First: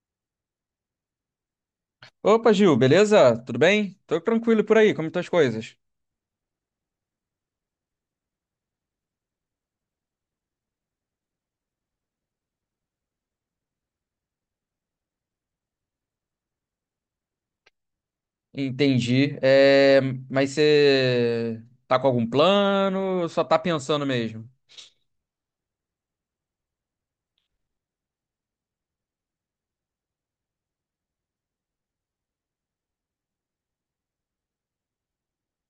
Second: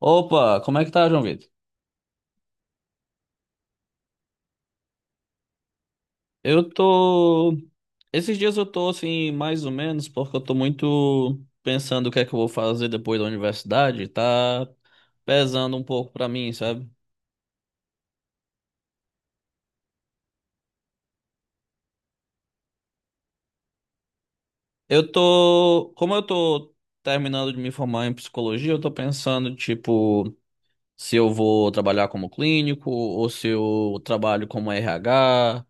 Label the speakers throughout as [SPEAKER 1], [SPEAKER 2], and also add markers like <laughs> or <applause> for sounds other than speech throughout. [SPEAKER 1] Opa, como é que tá, João Vitor?
[SPEAKER 2] Opa, Gil, beleza? Tudo bem? Tô tranquilo por aí, como estão as coisas?
[SPEAKER 1] Eu tô. Esses dias eu tô assim, mais ou menos, porque eu tô muito pensando o que é que eu vou fazer depois da universidade, tá pesando um pouco pra mim, sabe?
[SPEAKER 2] Entendi. Mas você tá com algum plano ou só tá pensando mesmo?
[SPEAKER 1] Eu tô. Como eu tô terminando de me formar em psicologia, eu tô pensando, tipo, se eu vou trabalhar como clínico ou se eu trabalho como RH.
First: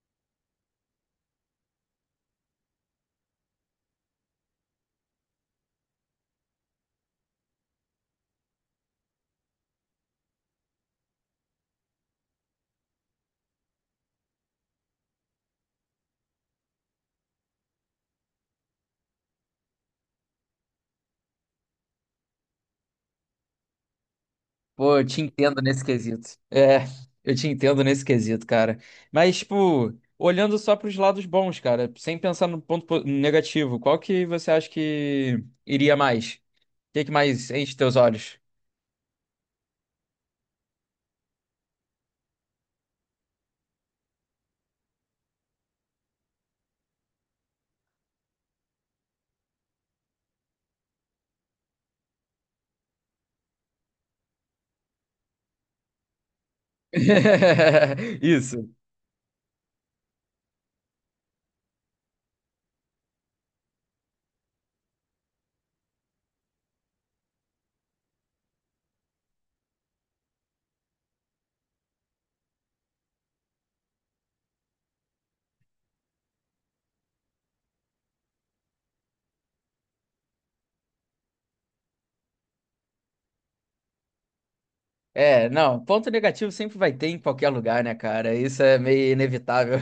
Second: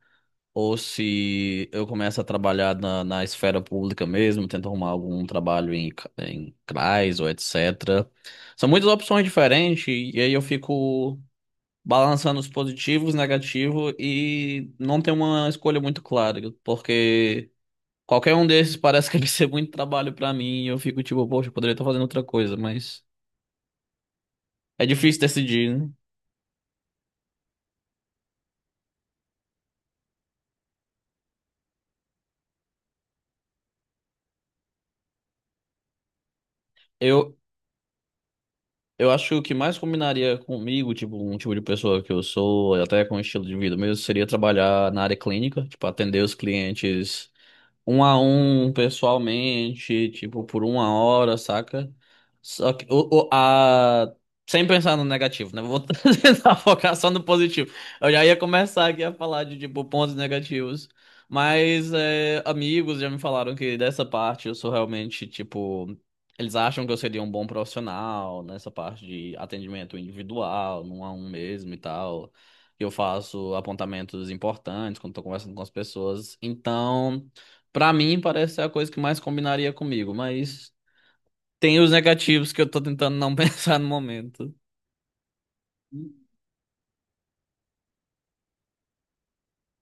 [SPEAKER 1] Ou se eu começo a trabalhar na esfera pública mesmo, tento arrumar algum trabalho em, em CRAS ou etc. São muitas opções diferentes e aí eu fico balançando os positivos, negativos e não tenho uma escolha muito clara, porque qualquer um desses parece que <laughs> vai ser muito trabalho pra mim e eu fico tipo, poxa, eu poderia estar fazendo outra coisa, mas é
[SPEAKER 2] Pô, eu
[SPEAKER 1] difícil
[SPEAKER 2] te entendo
[SPEAKER 1] decidir,
[SPEAKER 2] nesse
[SPEAKER 1] né?
[SPEAKER 2] quesito. Eu te entendo nesse quesito, cara. Mas, tipo, olhando só pros lados bons, cara, sem pensar no negativo, qual que você acha que iria mais? O que que
[SPEAKER 1] Eu,
[SPEAKER 2] mais enche teus olhos?
[SPEAKER 1] Eu acho que o que mais combinaria comigo, tipo, um tipo de pessoa que eu sou, e até com o estilo de vida mesmo, seria trabalhar na área clínica, tipo, atender os clientes um a um pessoalmente, tipo, por uma hora, saca? Só que sem pensar no negativo, né? Vou <laughs> tentar focar só no
[SPEAKER 2] <laughs>
[SPEAKER 1] positivo. Eu já ia
[SPEAKER 2] Isso.
[SPEAKER 1] começar aqui a falar de, tipo, pontos negativos. Mas é, amigos já me falaram que dessa parte eu sou realmente, tipo. Eles acham que eu seria um bom profissional nessa parte de atendimento individual, num a um mesmo e tal. Eu faço apontamentos importantes quando estou conversando com as pessoas. Então, pra mim, parece ser a coisa que mais combinaria comigo, mas tem os negativos que eu tô tentando não <laughs> pensar no momento.
[SPEAKER 2] É, não, ponto negativo sempre vai ter em qualquer lugar, né, cara? Isso é meio inevitável.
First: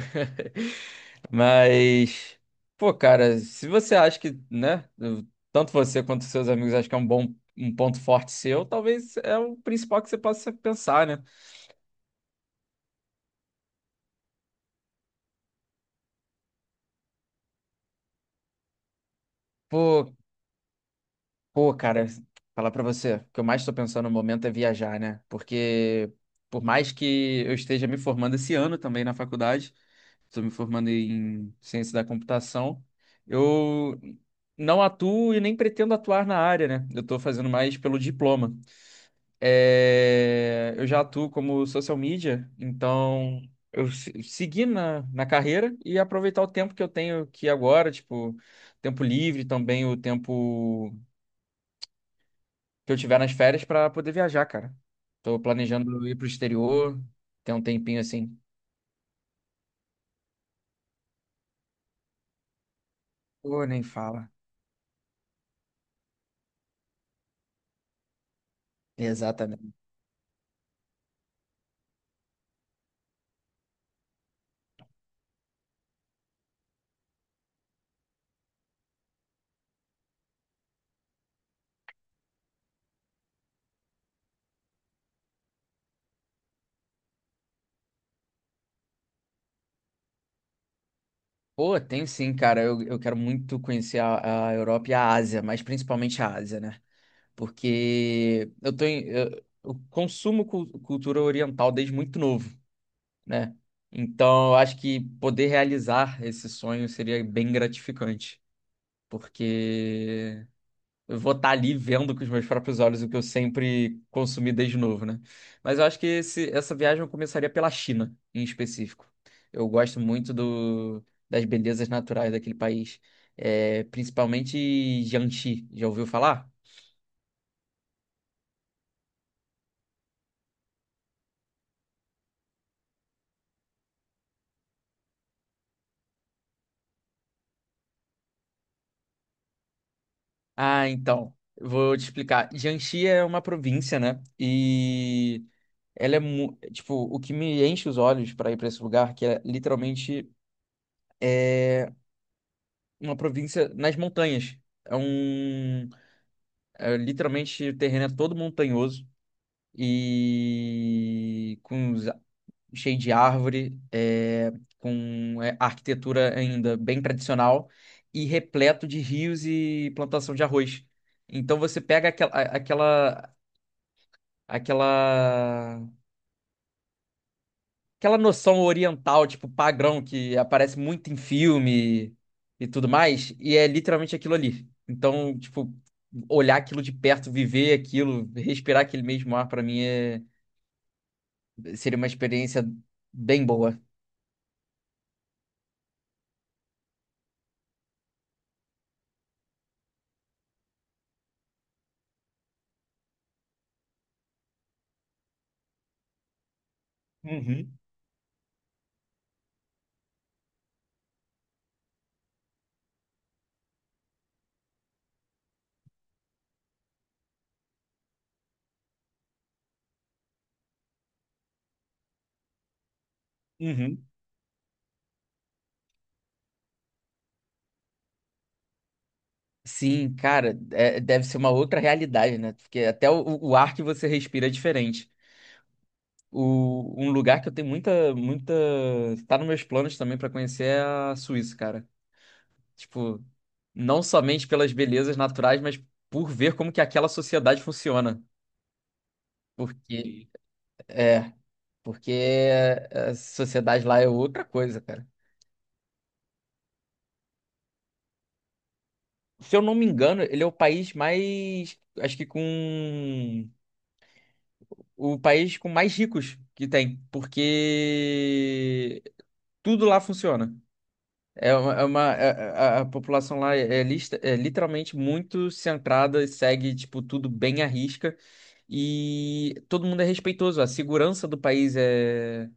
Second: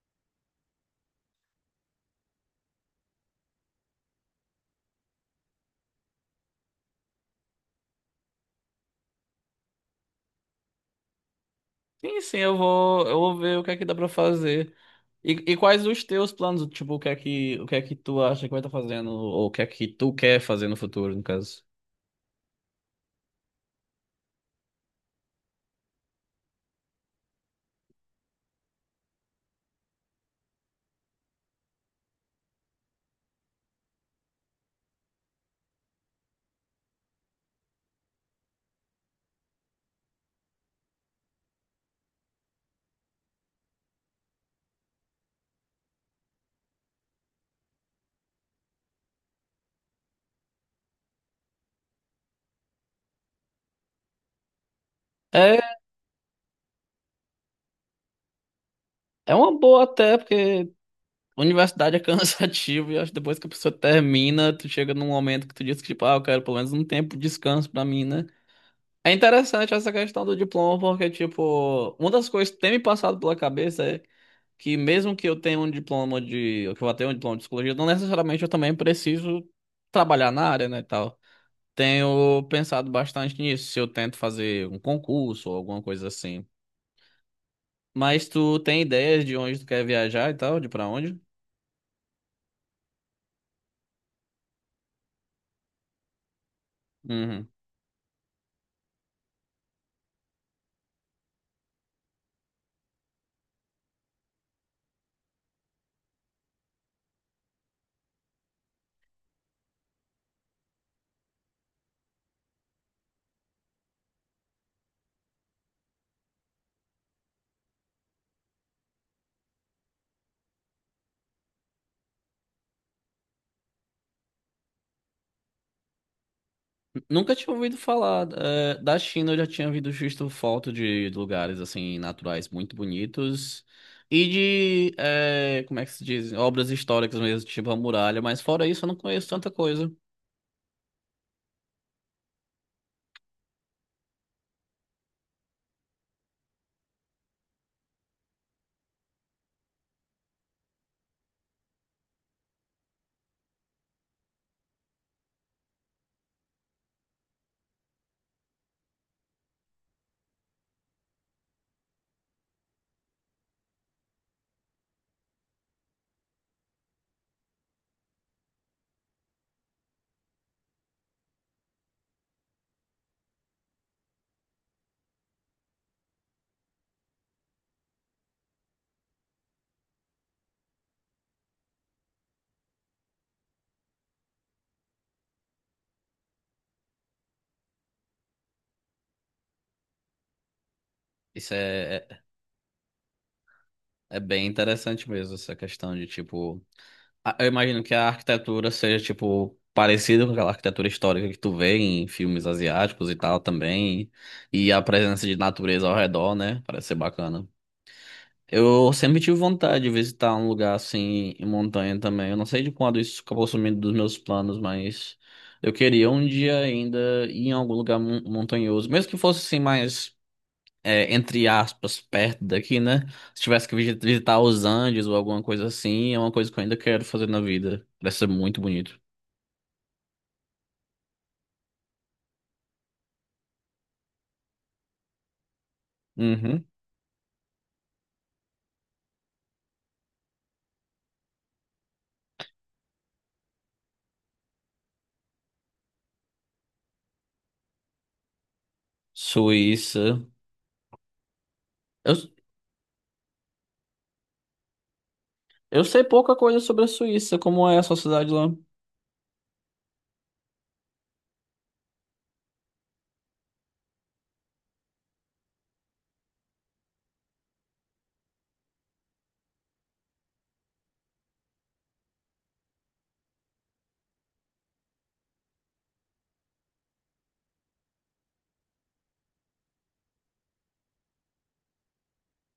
[SPEAKER 2] <laughs> Mas, pô, cara, se você acha que, né, tanto você quanto seus amigos acham que é um bom, um ponto forte seu, talvez é o principal que você possa pensar, né?
[SPEAKER 1] Sim, sim, eu vou ver o que é que dá pra fazer. E quais os teus planos? Tipo, o que é que tu acha que vai estar fazendo? Ou o que é que tu
[SPEAKER 2] Pô,
[SPEAKER 1] quer fazer no futuro, no caso?
[SPEAKER 2] Pô, cara, falar pra você, o que eu mais tô pensando no momento é viajar, né? Porque por mais que eu esteja me formando esse ano também na faculdade, estou me formando em ciência da computação. Eu não atuo e nem pretendo atuar na área, né? Eu estou fazendo mais pelo diploma. É, eu já atuo como social media, então eu se- segui na carreira e aproveitar o tempo que eu tenho aqui agora, tipo, tempo livre também, o tempo que eu tiver nas férias para poder viajar, cara. Estou
[SPEAKER 1] É,
[SPEAKER 2] planejando ir para o exterior, ter um tempinho assim.
[SPEAKER 1] é uma boa até, porque universidade é <laughs> cansativo e acho que depois que a
[SPEAKER 2] Pô,
[SPEAKER 1] pessoa
[SPEAKER 2] nem fala.
[SPEAKER 1] termina, tu chega num momento que tu diz que, tipo, ah, eu quero pelo menos um tempo de descanso pra mim, né? É
[SPEAKER 2] Exatamente.
[SPEAKER 1] interessante essa questão do diploma, porque, tipo, uma das coisas que tem me passado pela cabeça é que mesmo que eu tenha um diploma de, que eu vá ter um diploma de psicologia, não necessariamente eu também preciso trabalhar na área, né, e tal. Tenho pensado bastante nisso, se eu tento fazer um concurso ou alguma coisa assim. Mas tu tem ideias de onde tu quer viajar e tal, de pra onde?
[SPEAKER 2] Pô, tem sim, cara. Eu quero muito conhecer a Europa e a Ásia, mas principalmente a Ásia, né?
[SPEAKER 1] Uhum.
[SPEAKER 2] Porque eu cultura oriental desde muito novo, né? Então, eu acho que poder realizar esse sonho seria bem gratificante, porque eu vou estar ali vendo com os meus próprios olhos o que eu sempre consumi desde novo, né? Mas eu acho que essa viagem eu começaria pela China, em específico. Eu gosto muito das belezas naturais daquele país. É, principalmente Jiangxi. Já ouviu falar?
[SPEAKER 1] Nunca tinha ouvido falar. Da China eu já tinha ouvido visto foto de lugares assim naturais muito bonitos e de como é que se diz? Obras históricas mesmo, tipo a muralha, mas fora isso eu não conheço tanta coisa.
[SPEAKER 2] Ah, então, vou te explicar. Jiangxi é uma província, né? E ela é, tipo, o que me enche os olhos para ir para esse lugar, que é literalmente uma província nas montanhas. É um É, literalmente o terreno é todo montanhoso e cheio de árvore, é, com é, arquitetura ainda bem tradicional e repleto de rios e plantação de arroz. Então você pega aquela aquela noção oriental, tipo padrão que aparece muito em filme e tudo mais, e é literalmente aquilo ali. Então, tipo, olhar aquilo de perto, viver aquilo, respirar aquele mesmo ar, pra mim é...
[SPEAKER 1] Isso é,
[SPEAKER 2] Seria uma
[SPEAKER 1] é,
[SPEAKER 2] experiência bem boa.
[SPEAKER 1] É bem interessante mesmo, essa questão de tipo. Eu imagino que a arquitetura seja tipo parecida com aquela arquitetura histórica que tu vê em filmes asiáticos e tal também. E a presença de natureza ao redor, né? Parece ser bacana.
[SPEAKER 2] Uhum,
[SPEAKER 1] Eu sempre tive vontade de visitar um lugar assim em montanha também. Eu não sei de quando isso acabou sumindo dos meus planos, mas eu queria um dia ainda ir em algum lugar montanhoso, mesmo que fosse assim mais entre aspas perto daqui, né? Se tivesse que
[SPEAKER 2] uhum.
[SPEAKER 1] visitar os Andes ou alguma coisa assim, é uma coisa que eu ainda quero fazer na vida. Parece ser muito bonito.
[SPEAKER 2] Sim, cara, é- deve ser uma outra realidade, né? Porque até o ar que você respira é diferente.
[SPEAKER 1] Uhum.
[SPEAKER 2] O, um lugar que eu tenho muita... Tá nos meus planos também pra conhecer é a Suíça, cara. Tipo, não somente pelas belezas naturais, mas por ver como que aquela sociedade funciona.
[SPEAKER 1] Suíça.
[SPEAKER 2] Porque, E- é,
[SPEAKER 1] Eu,
[SPEAKER 2] porque a sociedade lá é outra coisa, cara.
[SPEAKER 1] eu sei pouca coisa sobre a Suíça, como é a sociedade lá.
[SPEAKER 2] Se eu não me engano, ele é o país mais, acho que com o país com mais ricos que tem, porque tudo lá funciona. A população lá é, é literalmente muito centrada, e segue tipo tudo bem à risca e todo mundo é respeitoso. A segurança do país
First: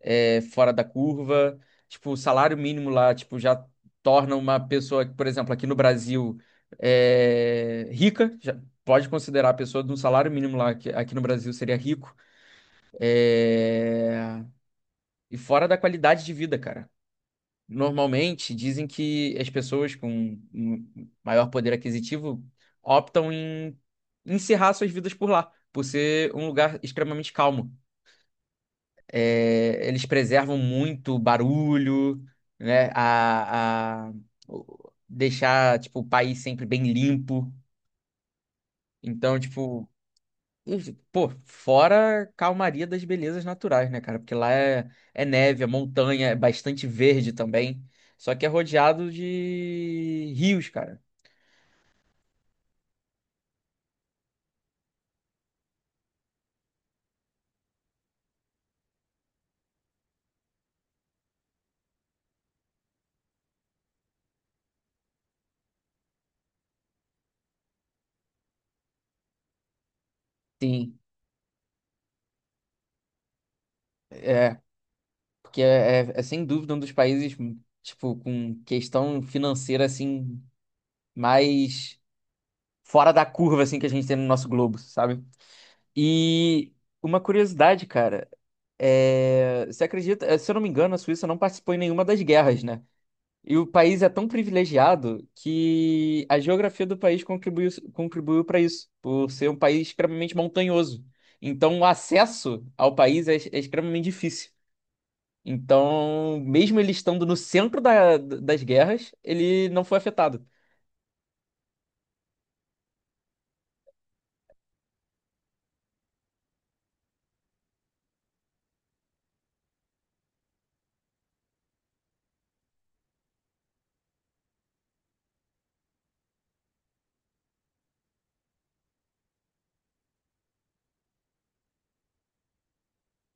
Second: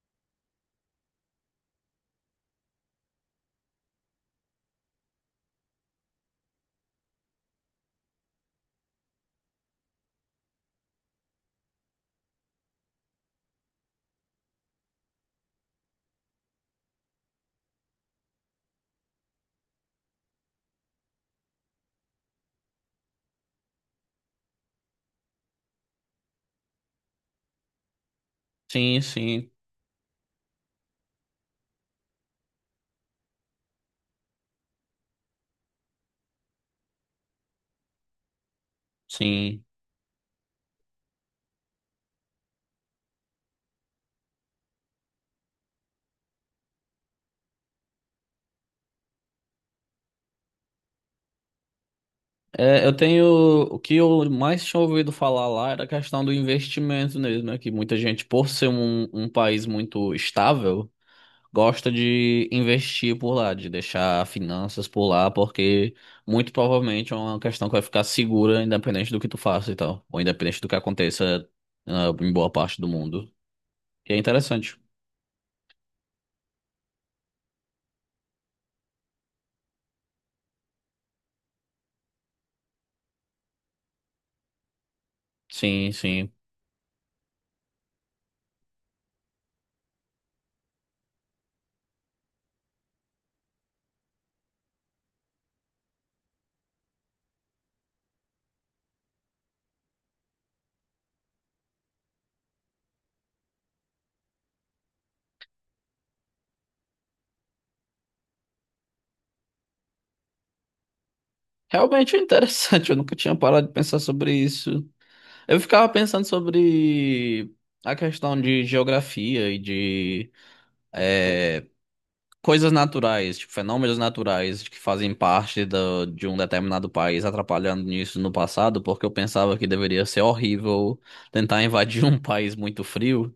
[SPEAKER 2] é, fora da curva. Tipo, o salário mínimo lá, tipo, já torna uma pessoa, por exemplo, aqui no Brasil, é, rica. Já pode considerar a pessoa de um salário mínimo lá, que aqui no Brasil seria rico. É, e fora da qualidade de vida, cara. Normalmente dizem que as pessoas com um maior poder aquisitivo optam em encerrar suas vidas por lá, por ser um lugar extremamente calmo.
[SPEAKER 1] Sim, sim,
[SPEAKER 2] É, eles preservam muito o barulho, né? Deixar, tipo, o país sempre bem limpo. Então,
[SPEAKER 1] sim.
[SPEAKER 2] tipo, isso- pô, fora a calmaria das belezas naturais, né, cara? Porque lá é, é neve, é montanha, é bastante verde também. Só que é rodeado de rios, cara.
[SPEAKER 1] É, eu tenho. O que eu mais tinha ouvido falar lá era a questão do investimento mesmo, né? Que muita gente, por ser um país muito estável, gosta de investir por lá, de deixar finanças por lá, porque muito provavelmente é uma questão que vai ficar segura, independente do que tu faça e tal, ou independente do que
[SPEAKER 2] Sim,
[SPEAKER 1] aconteça, ah, em boa parte do mundo. E é
[SPEAKER 2] é.
[SPEAKER 1] interessante.
[SPEAKER 2] Porque é sem dúvida um dos países, tipo, com questão financeira, assim, mais fora da curva, assim, que a gente tem no nosso globo, sabe?
[SPEAKER 1] Sim, sim.
[SPEAKER 2] E uma curiosidade, cara, é... você acredita, se eu não me engano, a Suíça não participou em nenhuma das guerras, né? E o país é tão privilegiado que a geografia do país contribuiu para isso, por ser um país extremamente montanhoso. Então, o acesso ao país é, é extremamente difícil. Então, mesmo ele estando no centro das guerras, ele não foi afetado.
[SPEAKER 1] Realmente é interessante, <laughs> eu nunca tinha parado de pensar sobre isso. Eu ficava pensando sobre a questão de geografia e de eh, coisas naturais, tipo, fenômenos naturais que fazem parte de um determinado país atrapalhando nisso no passado, porque eu pensava que deveria ser horrível tentar invadir um <laughs> país muito frio.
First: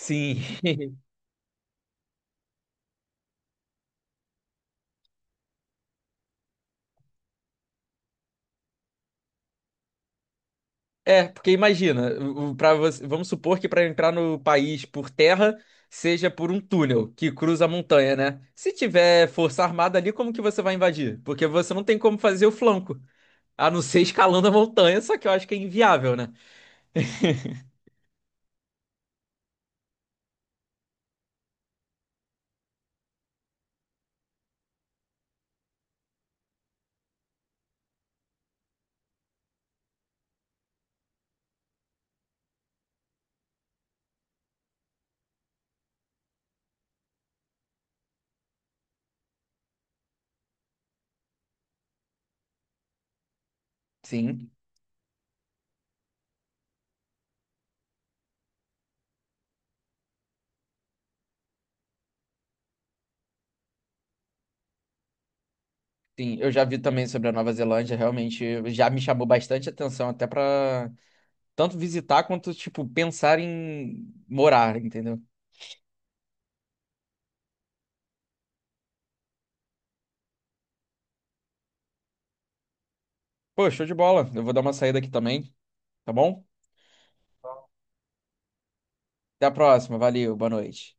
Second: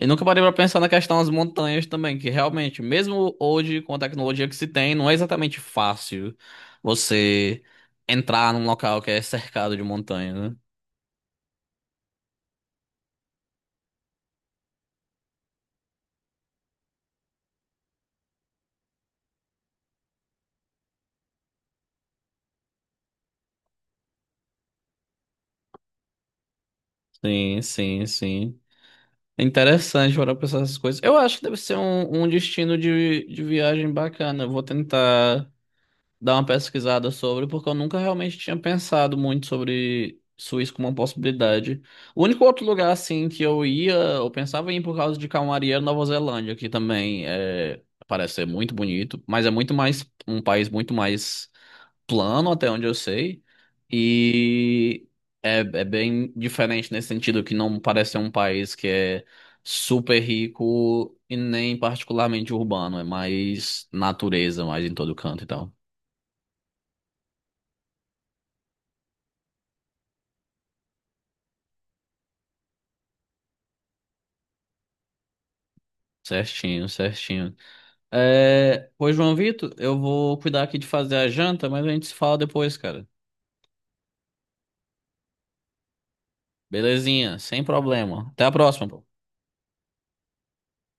[SPEAKER 1] E nunca parei pra pensar na questão das montanhas também, que realmente, mesmo hoje, com a tecnologia que se tem, não é exatamente fácil você entrar num local que é cercado de montanha, né?
[SPEAKER 2] É, porque imagina, para você, vamos supor que para entrar no país por terra seja por um túnel que cruza a montanha, né? Se tiver força armada ali, como que você vai invadir? Porque você não tem como fazer o flanco, a não ser <laughs> escalando a montanha, só que eu acho que é inviável, né?
[SPEAKER 1] Sim, sim, sim. É interessante para pensar essas coisas. Eu acho que deve ser um destino de viagem bacana. Eu vou tentar dar uma pesquisada sobre, porque eu nunca realmente tinha pensado muito sobre Suíça como uma possibilidade. O único outro lugar, assim, que eu ia, eu pensava em ir por causa de calmaria era Nova Zelândia, que também é, parece ser muito bonito, mas é muito mais, um país muito mais plano, até onde eu sei,
[SPEAKER 2] Sim,
[SPEAKER 1] e é, é bem diferente nesse sentido, que não parece ser um país que é super rico e nem particularmente urbano, é mais natureza, mais em todo canto e tal.
[SPEAKER 2] sim, eu já vi também sobre a Nova Zelândia, realmente já me chamou bastante atenção, até para tanto visitar quanto, tipo, pensar em morar, entendeu?
[SPEAKER 1] Certinho, certinho. É, pois, João Vitor, eu vou cuidar aqui de fazer a janta, mas a gente se fala depois, cara.
[SPEAKER 2] Pô, show de bola, eu vou dar uma saída aqui também, tá bom?
[SPEAKER 1] Belezinha, sem problema. Até a próxima.
[SPEAKER 2] Até a próxima, valeu, boa noite.